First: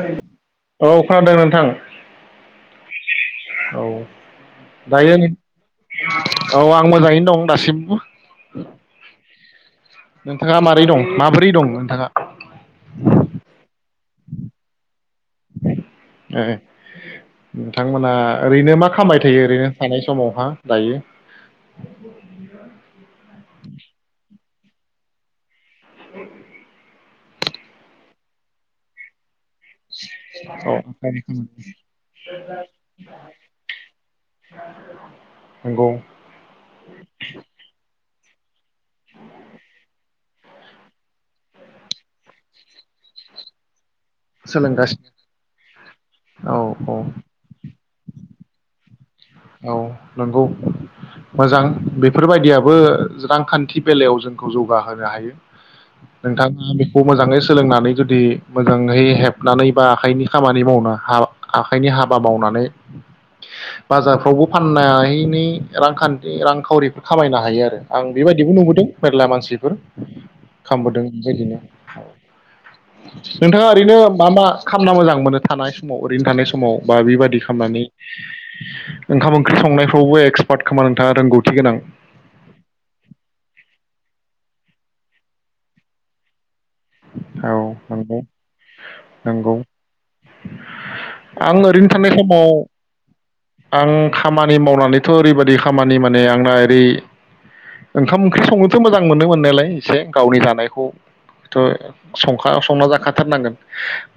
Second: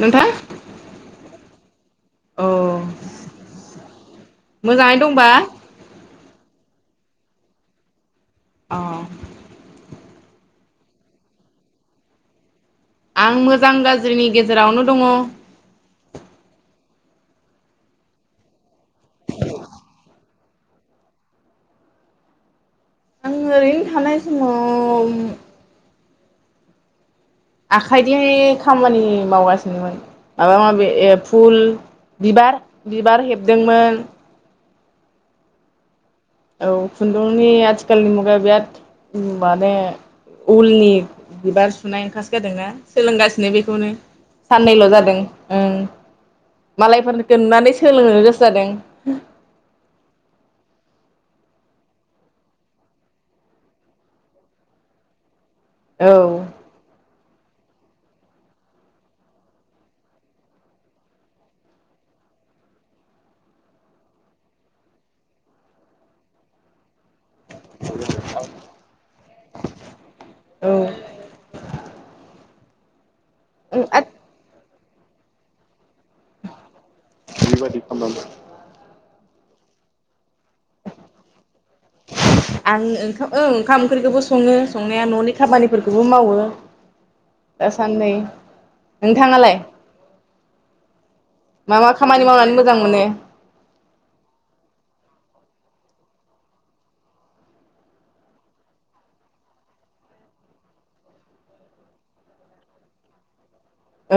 नोंथां औ खोनादों नोंथां औ औ मोजाङै दायो दंबा औ आं मोजांङैनो दं दासिमबो। अ नोंथांङा मारै दं? माबोरै दं नोंथाङा? आं मोजां गाज्रिनि गेजेरावनो दंङ। ए नोंथांमोना ओरैनो मा खामबाय थायो। ओरैनो थानाय समाव हा दायो आं ओरैनो थानाय समाव [inaudible] आखाइजोंहाय खामानि मावगा निमोन माबा औ माबि ओ फुल बिबार बिबार हेबदोंमोन नंगौ। औ खुन्दुंनि आथिखालनि मुगायाव बिराद माने उलनि बिबार सुनाय ओंखारसोगारदोंना सोलोंगासिनो बेखौनो। साननैल' जादों सोलोंगासिनो ओं औ औ मालायफोरनिखो नुनानै सोलोंनो गोसो जादों। औ नंगौ। मोजां बेफोरबायदियाबो रांखान्थि बेलायाव जोंखौ जौगा होनो हायो। नोंथांङा बेखौ मोजांङै सोलोंनानै जुदि मोजांङै हेबनानै बा आखाइनि खामानि मावनो आखाइनि हाबा मावनानै बाजारफ्रावबो फाननायनि रांखान्थि रांखावरिफोर खामायनो हायो आरो। आं बेबायदिबो नुबोदों मेरला मानसिफोर खामबोदों बेबायदिनो। नोंथांङा औ ओरैनो औ मा- मा खालामना मोजां मोनो थानाय समाव ओरैनो थानाय समाव बा बि बादि बेबायदि खालामनानै खालामो ओंखाम ओंख्रि संनायफ्रावबो एक्सपार्ट खोमा नोंथाङा रोंगौथि गोनां आं ओंखाम ओ ओंखाम ओंख्रिखौबो सङो संनाया न'नि खामानिफोरखौबो मावो। औ दासान्नै नंगौ नंगौ नोंथाङालाय आं मा ओरैनो मा थानाय खामानि समाव मावनानै मोजां मोनो? आं खामानि मावनानैथ' ओरैबायदि खामानि माने आंना ओरै ओंखाम ओंख्रि संनोथ' मोजां मोनो मोननायालाय एसे गावनि जानायखौथ' संखा संना जाखाथारनांगोन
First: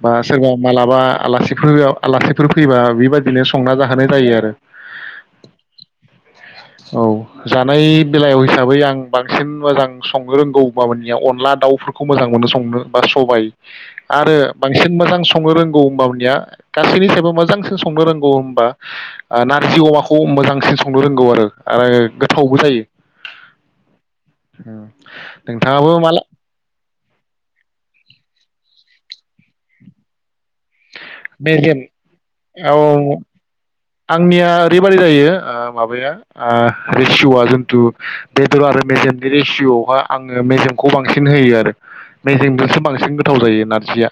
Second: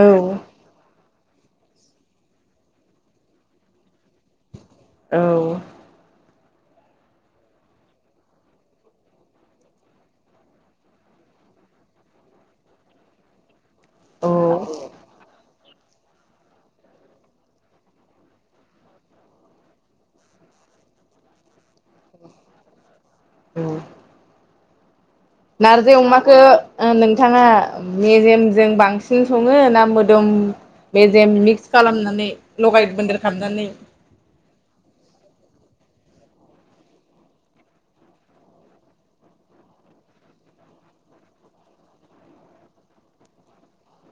औ सोरबा मालाबा आलासिफोर आलासिफोर फैबा बेबायदिनो संना जाहोनो जायो आरो। औ औ जानाय बेलायाव हिसाबै आं बांसिन मोजां संनो रोंगौ होनबाबनिया अनला दाउफोरखौ मोजां मोनो संनो बा सबाय औ आरो बांसिन मोजां संनो रोंगौ हबनिया गासैनि हिसाबैबो मोजांसिन संनो रोंगौ होनबा ओ नारजि अमाखौ मोजांसिन संनो रोंगौ आरो आरो गोथावबो जायो। औ नोंथाङाबो नारजि माला अमाखौ ओ नों बिथाङा मेजेमजों बांसिन सङो ना मोदोम मेजेम मिक्स खालामनानै लगाय औ मोन्देर खालामनानै आंनिया ओरैबायदि जायो ओ माबाया रेसिय'आ जिथु बेदर आरो मेजेमनि रेसिय'आवहा आङो मेजेमखौ बांसिन होयो आरो मेजेमजोंसो बांसिन गोथाव जायो नारजिया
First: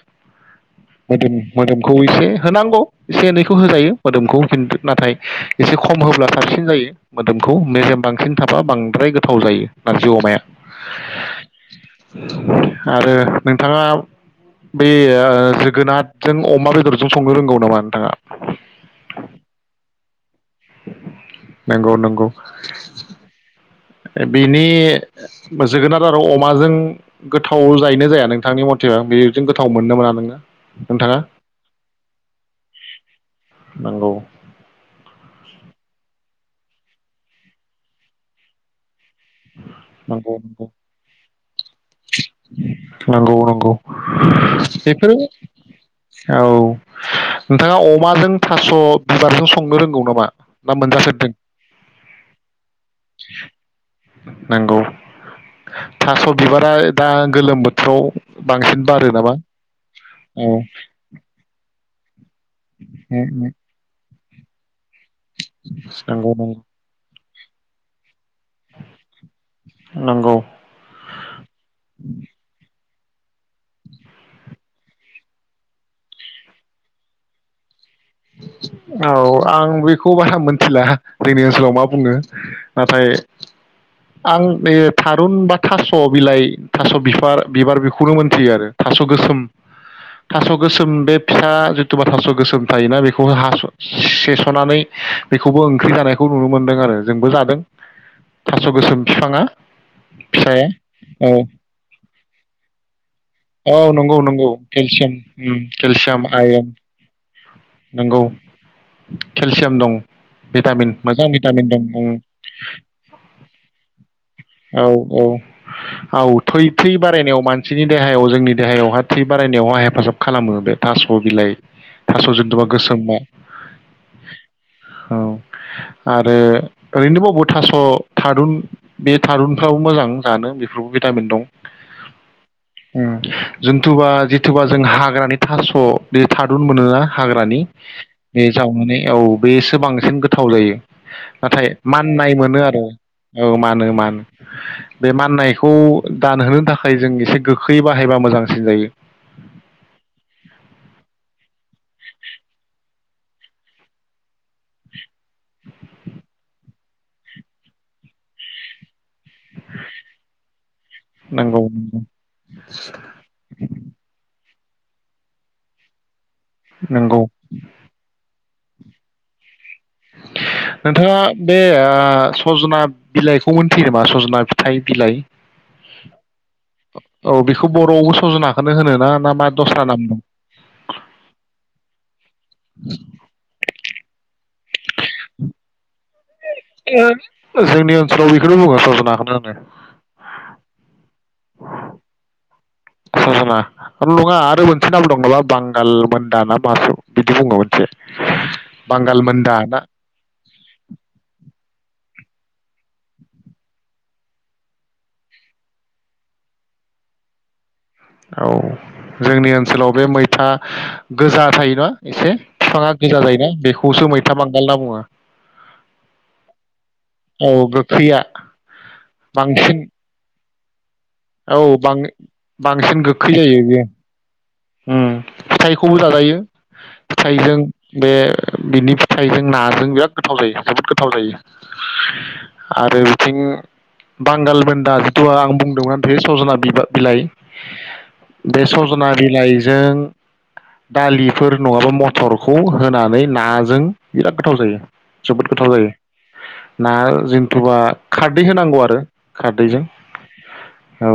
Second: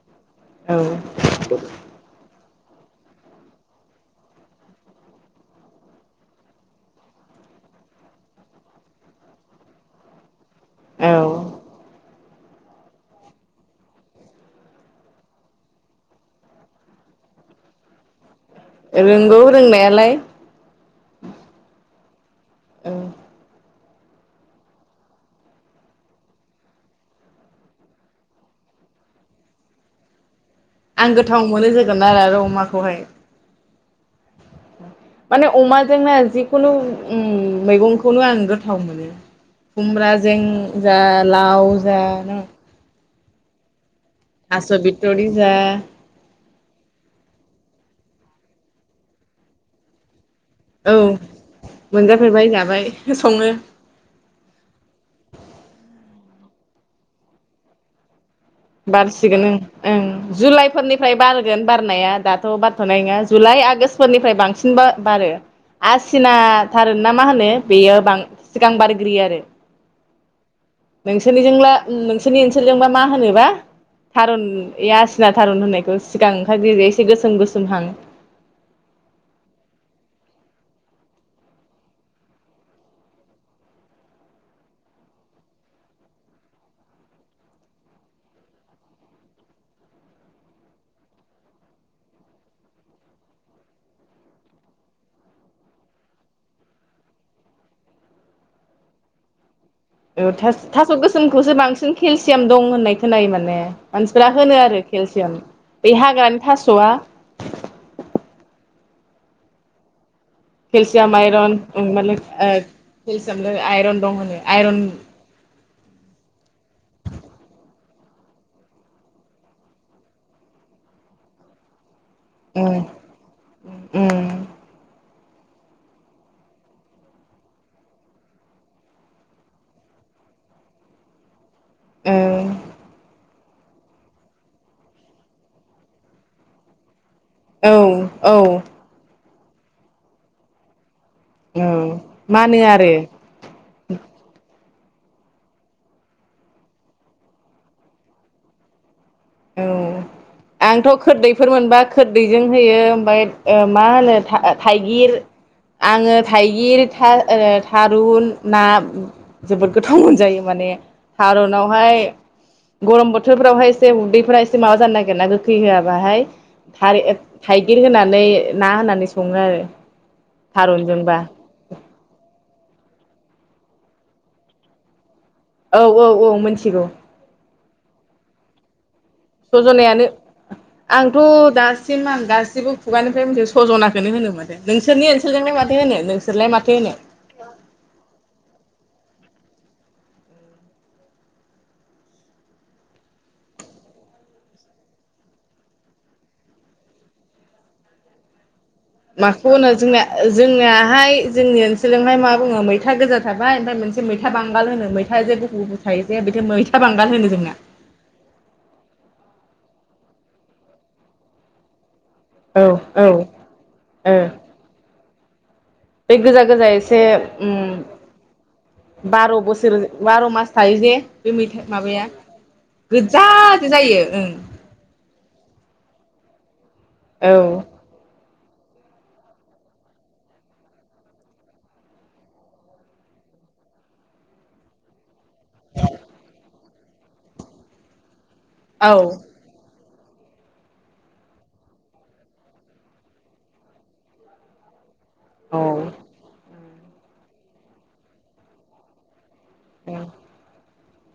औ मोदोम मोदोमखौ एसे होनांगौ एसे एनैखौ होजायो मोदोमखौ खिन्थु नाथाय एसे खम होब्ला साबसिन जायो मोदोमखौ मेजेम बांसिन थाबा बांद्राय गोथाव जायो नारजि अमाया [inaudible] औ आरो नोंथाङा बे जोगोनारजों अमा बेदरजों संनो रोंगौ नामा नोंथाङा रोंगौ रोंनायालाय नंगौ नंगौ [inaudible] औ बिनि जोगोनार आरो अमाजों गोथाव जायैनो जाया नोंथांनि मथेबा बेजों गोथाव मोनो ना मोना नोङो? आं नोंथाङा गोथाव मोनो जोगोन आरो अमाखौहाय नंगौ। जोंना जिखुनु उम मैगंखौनो आं गोथाव मोनो नंगौ खुमब्राजों जा लाव जा न नंगौ नंगौ थास' बेफोरो बिथ'रि जा औ नोंथाङा अमाजों थास' बिबारजों संनो रोंगौ नामा ना औ मोनजाफेरदों मोनजाफेरबाय जाबाय संनो नंगौ थास' बिबारा दा गोलोम बोथोराव बांसिन बारो नामा बारसिगोन ओं ओं औ जुलाइफोरनिफ्राय बारगोन बार होननाया दा औ बारथनाय नङा जुलाइ आगोष फोरनिफ्राय बांसिन बा-बारो नंगौ नंगौ आसिनाथारुना मा होनो बेयो बां सिगां बारग्रोयो आरो नंगौ नोंसोरनिजोंला नोंसोरनि ओनसोलजोंबा मा होनोबा थारुन एय आसिना थारुन होननायखौ सिगां ओंखार ग्रोयो एसे गोसोम गोसोम हां औ आं बेखौ बारा मोनथिला जोंनि ओनसोलाव मा बुङो नाथाय आं नै थारुन बा थास' बिलाइ थास' बिफार बिबार बेखौल मोनथियो आरो थास गोसोम थास' गोसोम बे फिसा जिथुबा थास' गोसोम थायोना बेखौ हास से-सनानै बेखौबो ओंख्रि जानायखौ नुनो मोनदों आरो जोंबो जादों थास गोसोम बिफाङा। औ थास' फिसाया थास' औ गोसोमखौसो बांसिन खेल सेम दं होननाय खोनायो माने औ नंगौ मानसिफोरा नंगौ होनो आरो केलसियाम उम बे केलसियाम हाग्रानि आयरन थास'आ नंगौ केलसियाम दं। भिटामिन केलसियाम मोजां आइरन भिटामिन ओ दं उम केलसियामजों आइरन दं होनो आइरन औ औ औ थै-थै बारायनायाव मानसिनि दे हायाव जोंनि देहायावहा थै बारायनायावहा हेफाजाब खालामो बे थास' बिलाइ थास' जुनतुबा उम गोसोमा उम औ आरो ओरैनोबावबो थास' थारुन बे थारुनफ्राबो मोजां जानो बेफोरावबो भिटामिन दं। ओं उम जन्थुबा-जिथुबा जों हाग्रानि थास' बे थादुन मोनो ना हाग्रानि औ औ बे जावनानै औ बैसो बांसिन गोथाव जायो। नाथाय औ माननाय मोनो आरो औ मानो मानो बे माननायखौ दानहोनो थाखाय जों एसे गोखै बाहायबा मोजांसिन जायो। औ आंथ खोददैफोर मोनबा खोददैजों होयो ओमफाय ओ मा होनो थाइगिर आङो थाइगिर था ओ थारुन नाम जोबोद गोथाव मोनजायो माने नंगौ थारनावहाय गरम बोथोरफ्रावहाय एसे उदै फ्राय एसे माबा जानो नागिरो ना गोखै होआबाहाय नंगौ थाइ-थाइगिर होनानै ना होनानै सङो आरो नोंथाङा थारुनजोंबा बे आ सजना बिलाइखौ मोनथियोमा सजना फिथाइ-बिलाइ औ औ औ मिथिगौ । खौ बर'आवबो सजनाखौनो होनो ना ना मा दस्रा सजनायानो नाम दं आंथ' दासिम आं गासिबो खुगानिफ्राय मोनथियो सजनाखौनो होनोमोन। माथो होनो जोंनि ओनसोलाव बेखौनो बुंङो सजना । [unintelligible] स'जना नङा आरो मोनसे नाम दं नबा बांगाल मोनदा ना मासो बिदि बुङो मोनसे । माखौ होनो जोंना जोंनिहाय जोंनि ओनसोलजों ओमफाय मा बुङो मैथा गोजा थाबाय ओमफाय मोनसे मैथा बांगाल होनो मैथा जे गुफुर गुफुर थायो जे बे मैथा बांगाल होनो जोंना। औ जोंनि ओनसोलाव बे मैथा गोजा थायोना एसे औ बिफाङा औ गोजा ओ जायोना बेखौसो मैथा बांगाल होनना बुङो । बे गोजा गोजा एसे औ उम गोखैया बार' बोसोर बांसिन बार' मास थायो जे बे औ मैथा बां माबाया बांसिन गोजा गोखै बेयो जायो ओं । उम फिथाइखौबो जाजायो । ओं फिथाइजों बे बिनि फिथाइजों नाजों बिराद गोथाव जायो जोबोद गोथाव जायो आरो बिथिं बांगालबोन्दा जिथुआ आं बुंदोंमोन बे सजना बिबा बिलाइ । बे औ सजना बेजों । दालिफोर नङाबा मथरखौ होनानै नाजों बिराद गोथाव जायो। जोबोथ गोथाव जायो। औ ना जेनथुबा खारदै होनांगौ आरो खारदैजों। औ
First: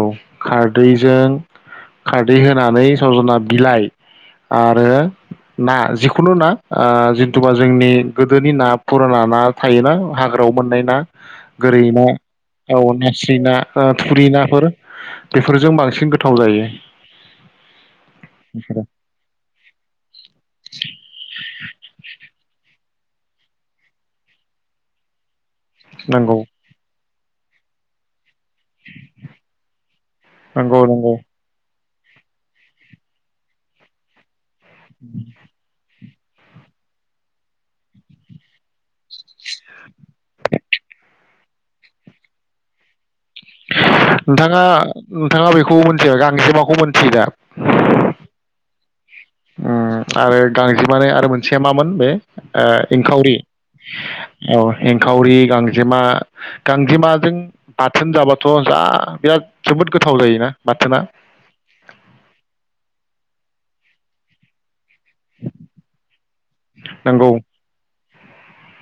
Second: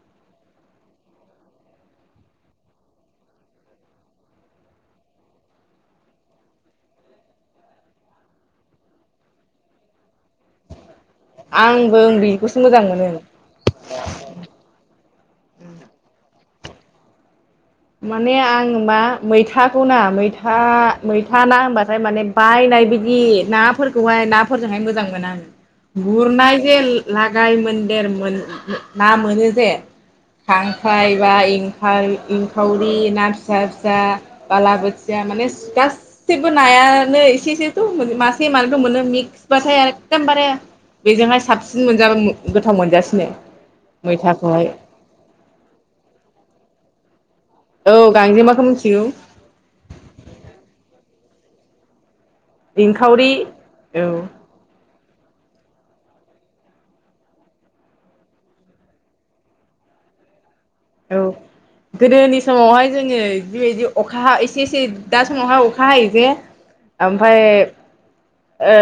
खारदैजों खारदै होनानै सजना बिलाइ। आरो ना जिखुनु ना जिन्थुुबा जोंनि गोदोनि ना फुराना ना थायोना। हाग्रायाव मोननाय ना गोरै आंबो ना, बेखौसो औ मोजां मोनो नेस्रि ना, थुरि नाफोर बेफोरजों बांसिन गोथाव जायो। माने आं बेफोरो मा मैथाखौ ना मैथा मैथा ना होनबाथाय माने बायनाय बिदि नाफोरखौहाय नाफोरजोंहाय मोजां मोना। नंगौ गुरनाय जे लागाय मन्देर मोन ना मोनो जे नंगौ नंगौ खांख्राइ बा हाय गो खावरि ना फिसा फिसा। बाला बोथिया माने [unintelligible] थेबो नायानो एसे एसेथ' मासे मानैथ' मोनो मिक्सबाथाय एखदमबारे बेजोंहाय साबसिन मोनजाबा गोथाव मोनजासिनो । नोंथाङा नोंथाङा बेखौ मोनथियो गांजेमाखौ मिथियो दा? औ गांजेमाखौ मि उम आरो गांजेमानि आरो मो सेमामोन बे ओ एंखावरि औ औ एंखावरि गांजेमा गांजेमाजों बाथोन जाबाथ' जा बिराद जोबोद गोथाव जायोना। बाथोना औ गोदोनि समावहाय जोङो बेबायदि अखा एसे एसे। दा समावहाय अखा हायोजे नंगौ ओमफ्राय ओ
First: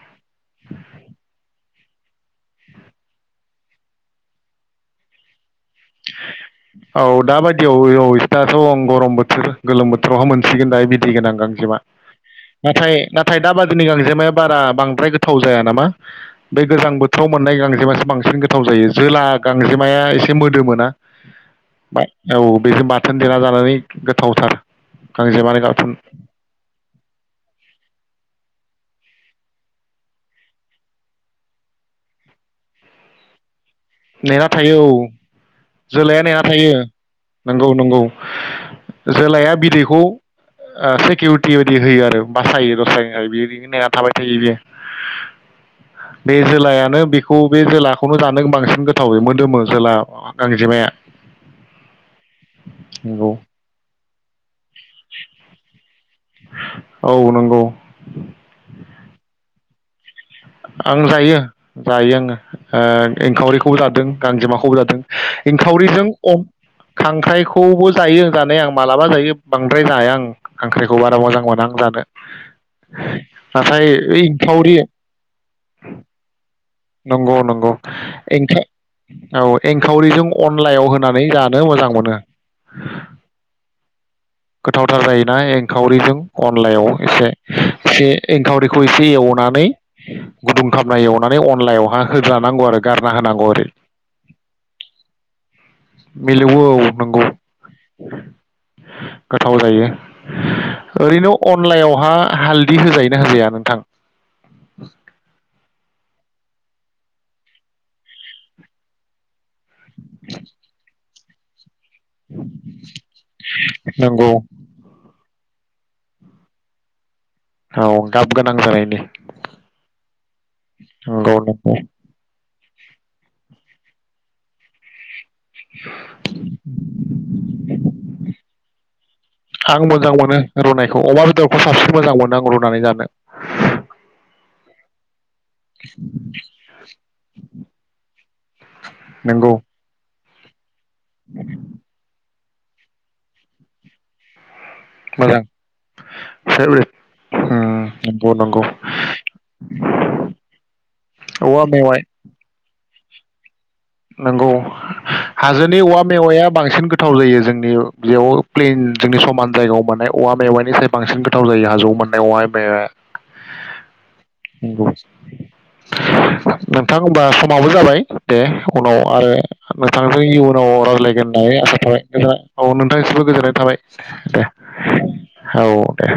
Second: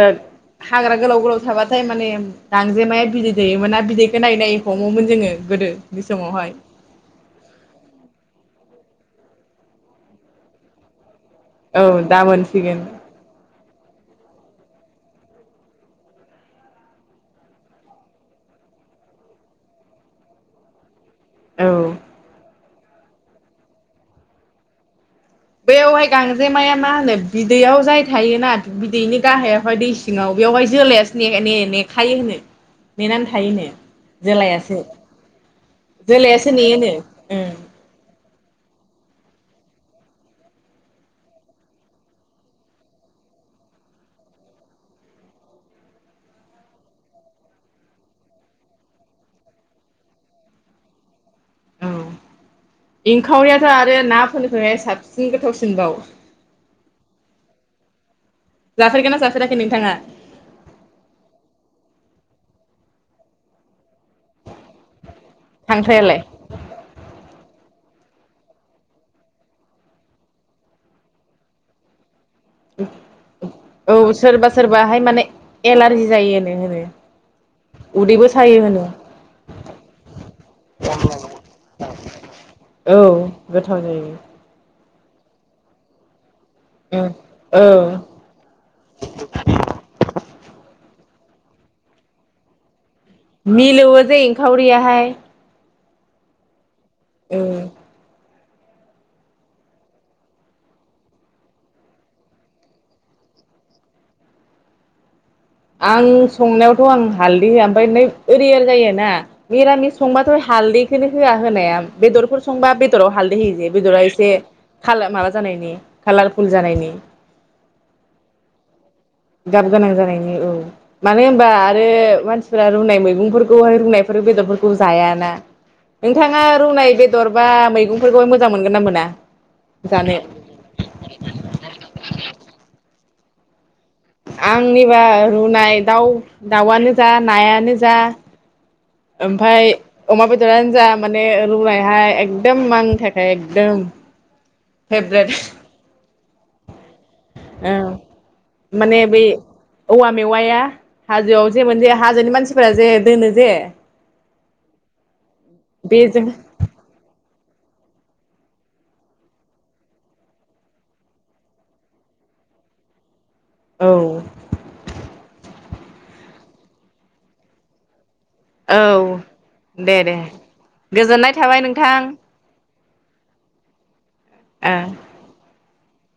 हाग्रा गोलाव गोलाव थाबाथाय माने गांजेमाया बिदै दैयोमोन ना बिदैखौ नायै नायै हमोमोन जोङो गोदो। बे समावहाय। औ दाबायदियाव औ गरम बोथोर गोलोम बोथोरावहा मोनसिगोन दा बिदि बिदै गोनां गांजेमा औ दा मोनसिगोन नाथाय नाथाय दा बादिनि गांजेमा बारा बांद्राय गोथाव जाया नामा बे गोजां बोथोराव मोननाय गांजेमासो बांसिन गोथाव जायो जोला गांजेमाया एसे मोदोमो औ। बेजों बाथोन देना जानानै गोथावथार। गांजेमानि बाथोन बेवहाय गांजेमाया मा होनो बिदैयाव जाय थायोना बिदैनि गाहायावहाय दै सिङाव बेयावहाय जोलासो ने ने नेखायो होनो नेनानै थायो होनो। नेना थायो औ जोलाया नेना जोलायासो थायो नेयोनो ओं नंगौ नंगौ जोलाया बिदै खौ सिकिउरिटि बायदि होयो आरो बासायो हायो बेबादिनो थाबाय थायो बेयो बे जोलायानो बेखौ बे जोलाखौनो जानो बांसिन गोथाव बे मोदोमो जोला गांजेमाया। औ नंगौ एंखावरियाथ' आरो ना फोरनिफ्राय साबसिन गोथावसिनबाव। औ नोंगौ। जाफेरगोना जाफेराखै नोंथाङा। आं जायो जायो आङो ओ एंखावरिखौबो जादों गांजेमाखौबो जादों। खांख्रायालाय एंखावरिजों खांख्राइ खौबो जायो जानाया आं मालाबा जायो बांद्राय जाया आं खांख्राइखौ बारा मोजां मोना आं जानो। नाथाय औ सोरबा एंखावरि सोरबाहाय माने एलारजि जायोनो होनो नंगौ नंगौ उदैबो सायो होनो औ एंखावरिजों अनलायाव होनानै जानो मोजां मोनो। औ गोथाव जायो गोथावथार जायोना एंखावरिजों। अनलायाव एसे औ एसे एंखावरिखौ एसे एवनानै गुदुं खामनाय एवनानै अनलायावहाय होदलानांगौ आरो। गारना होनांगौ ओरै मिलौवो जै एंखावरियाहाय। मिलौओ औ। नंगौ। औ [unintelligible] गोथाव जायो ओरैनो अनलायावहा हालदि होजायोना होजाया नोंथां? आं संनायावथ' आं हालदै होआ ओमफ्राय नै ओरै जाय ना मिरामिस संबाथ' हालदैखौनो होआ होनाया। बेदरफोर संबा बेदराव हालदै होयो जे बेदरा नंगौ एसे खाला माब जानायनि कालारफुल जानायनि औ गाब गोनां जानायनि गाब गोनां जानायनि औ मानो नंगौ होनबा नंगौ आरो मानसि मानफोरा रुनाय मैगंफोरखौहाय रुनायफोर बेदरफोरखौ जायाना। नोंथाङा रुनाय बेदर बा मैगंफोरखौय मोजां मोनगोन ना मोना आं मोजां जानो? मोनो रुनायखौ अमा बेदरखौ साबसिन मोजां मोनो आं रुनानै जानो आंनिबा रुनाय दाउ दाउआनो जा नायानो जा नंगौ ओमफ्राय अमा बेदर आंनो जा माने रुायहाय ए एकदम माननि थाखाय एकदम फेब्रेद मोजां [unintelligible] उम नंगौ नंगौ माने बै औवा मेवाया हाजोआव औवा जे मोन जे मेवाइ हाजोनि मानसिफोरा जे दोनो जे नोंगौ हाजोनि औवा बेजों मेवाया बांसिन गोथाव जायो जों बेयाव प्लेन जोंनि समान जायगायाव मोननाय औवा मेवानि स बांसिन गोथाव जायो हाजोआव मोननाय औवा मेवाया। औ नोंगौ। नोंथां होबा समावबो जाबाय दे। औ उनाव आरो दे दे नोंथांजों इयुनाव गोजोननाय रायज्लायगोन होननानै थाबाय आसा नोंथां थाबाय औ। दासिबो गोजोननाय थाबाय। ओ औ दे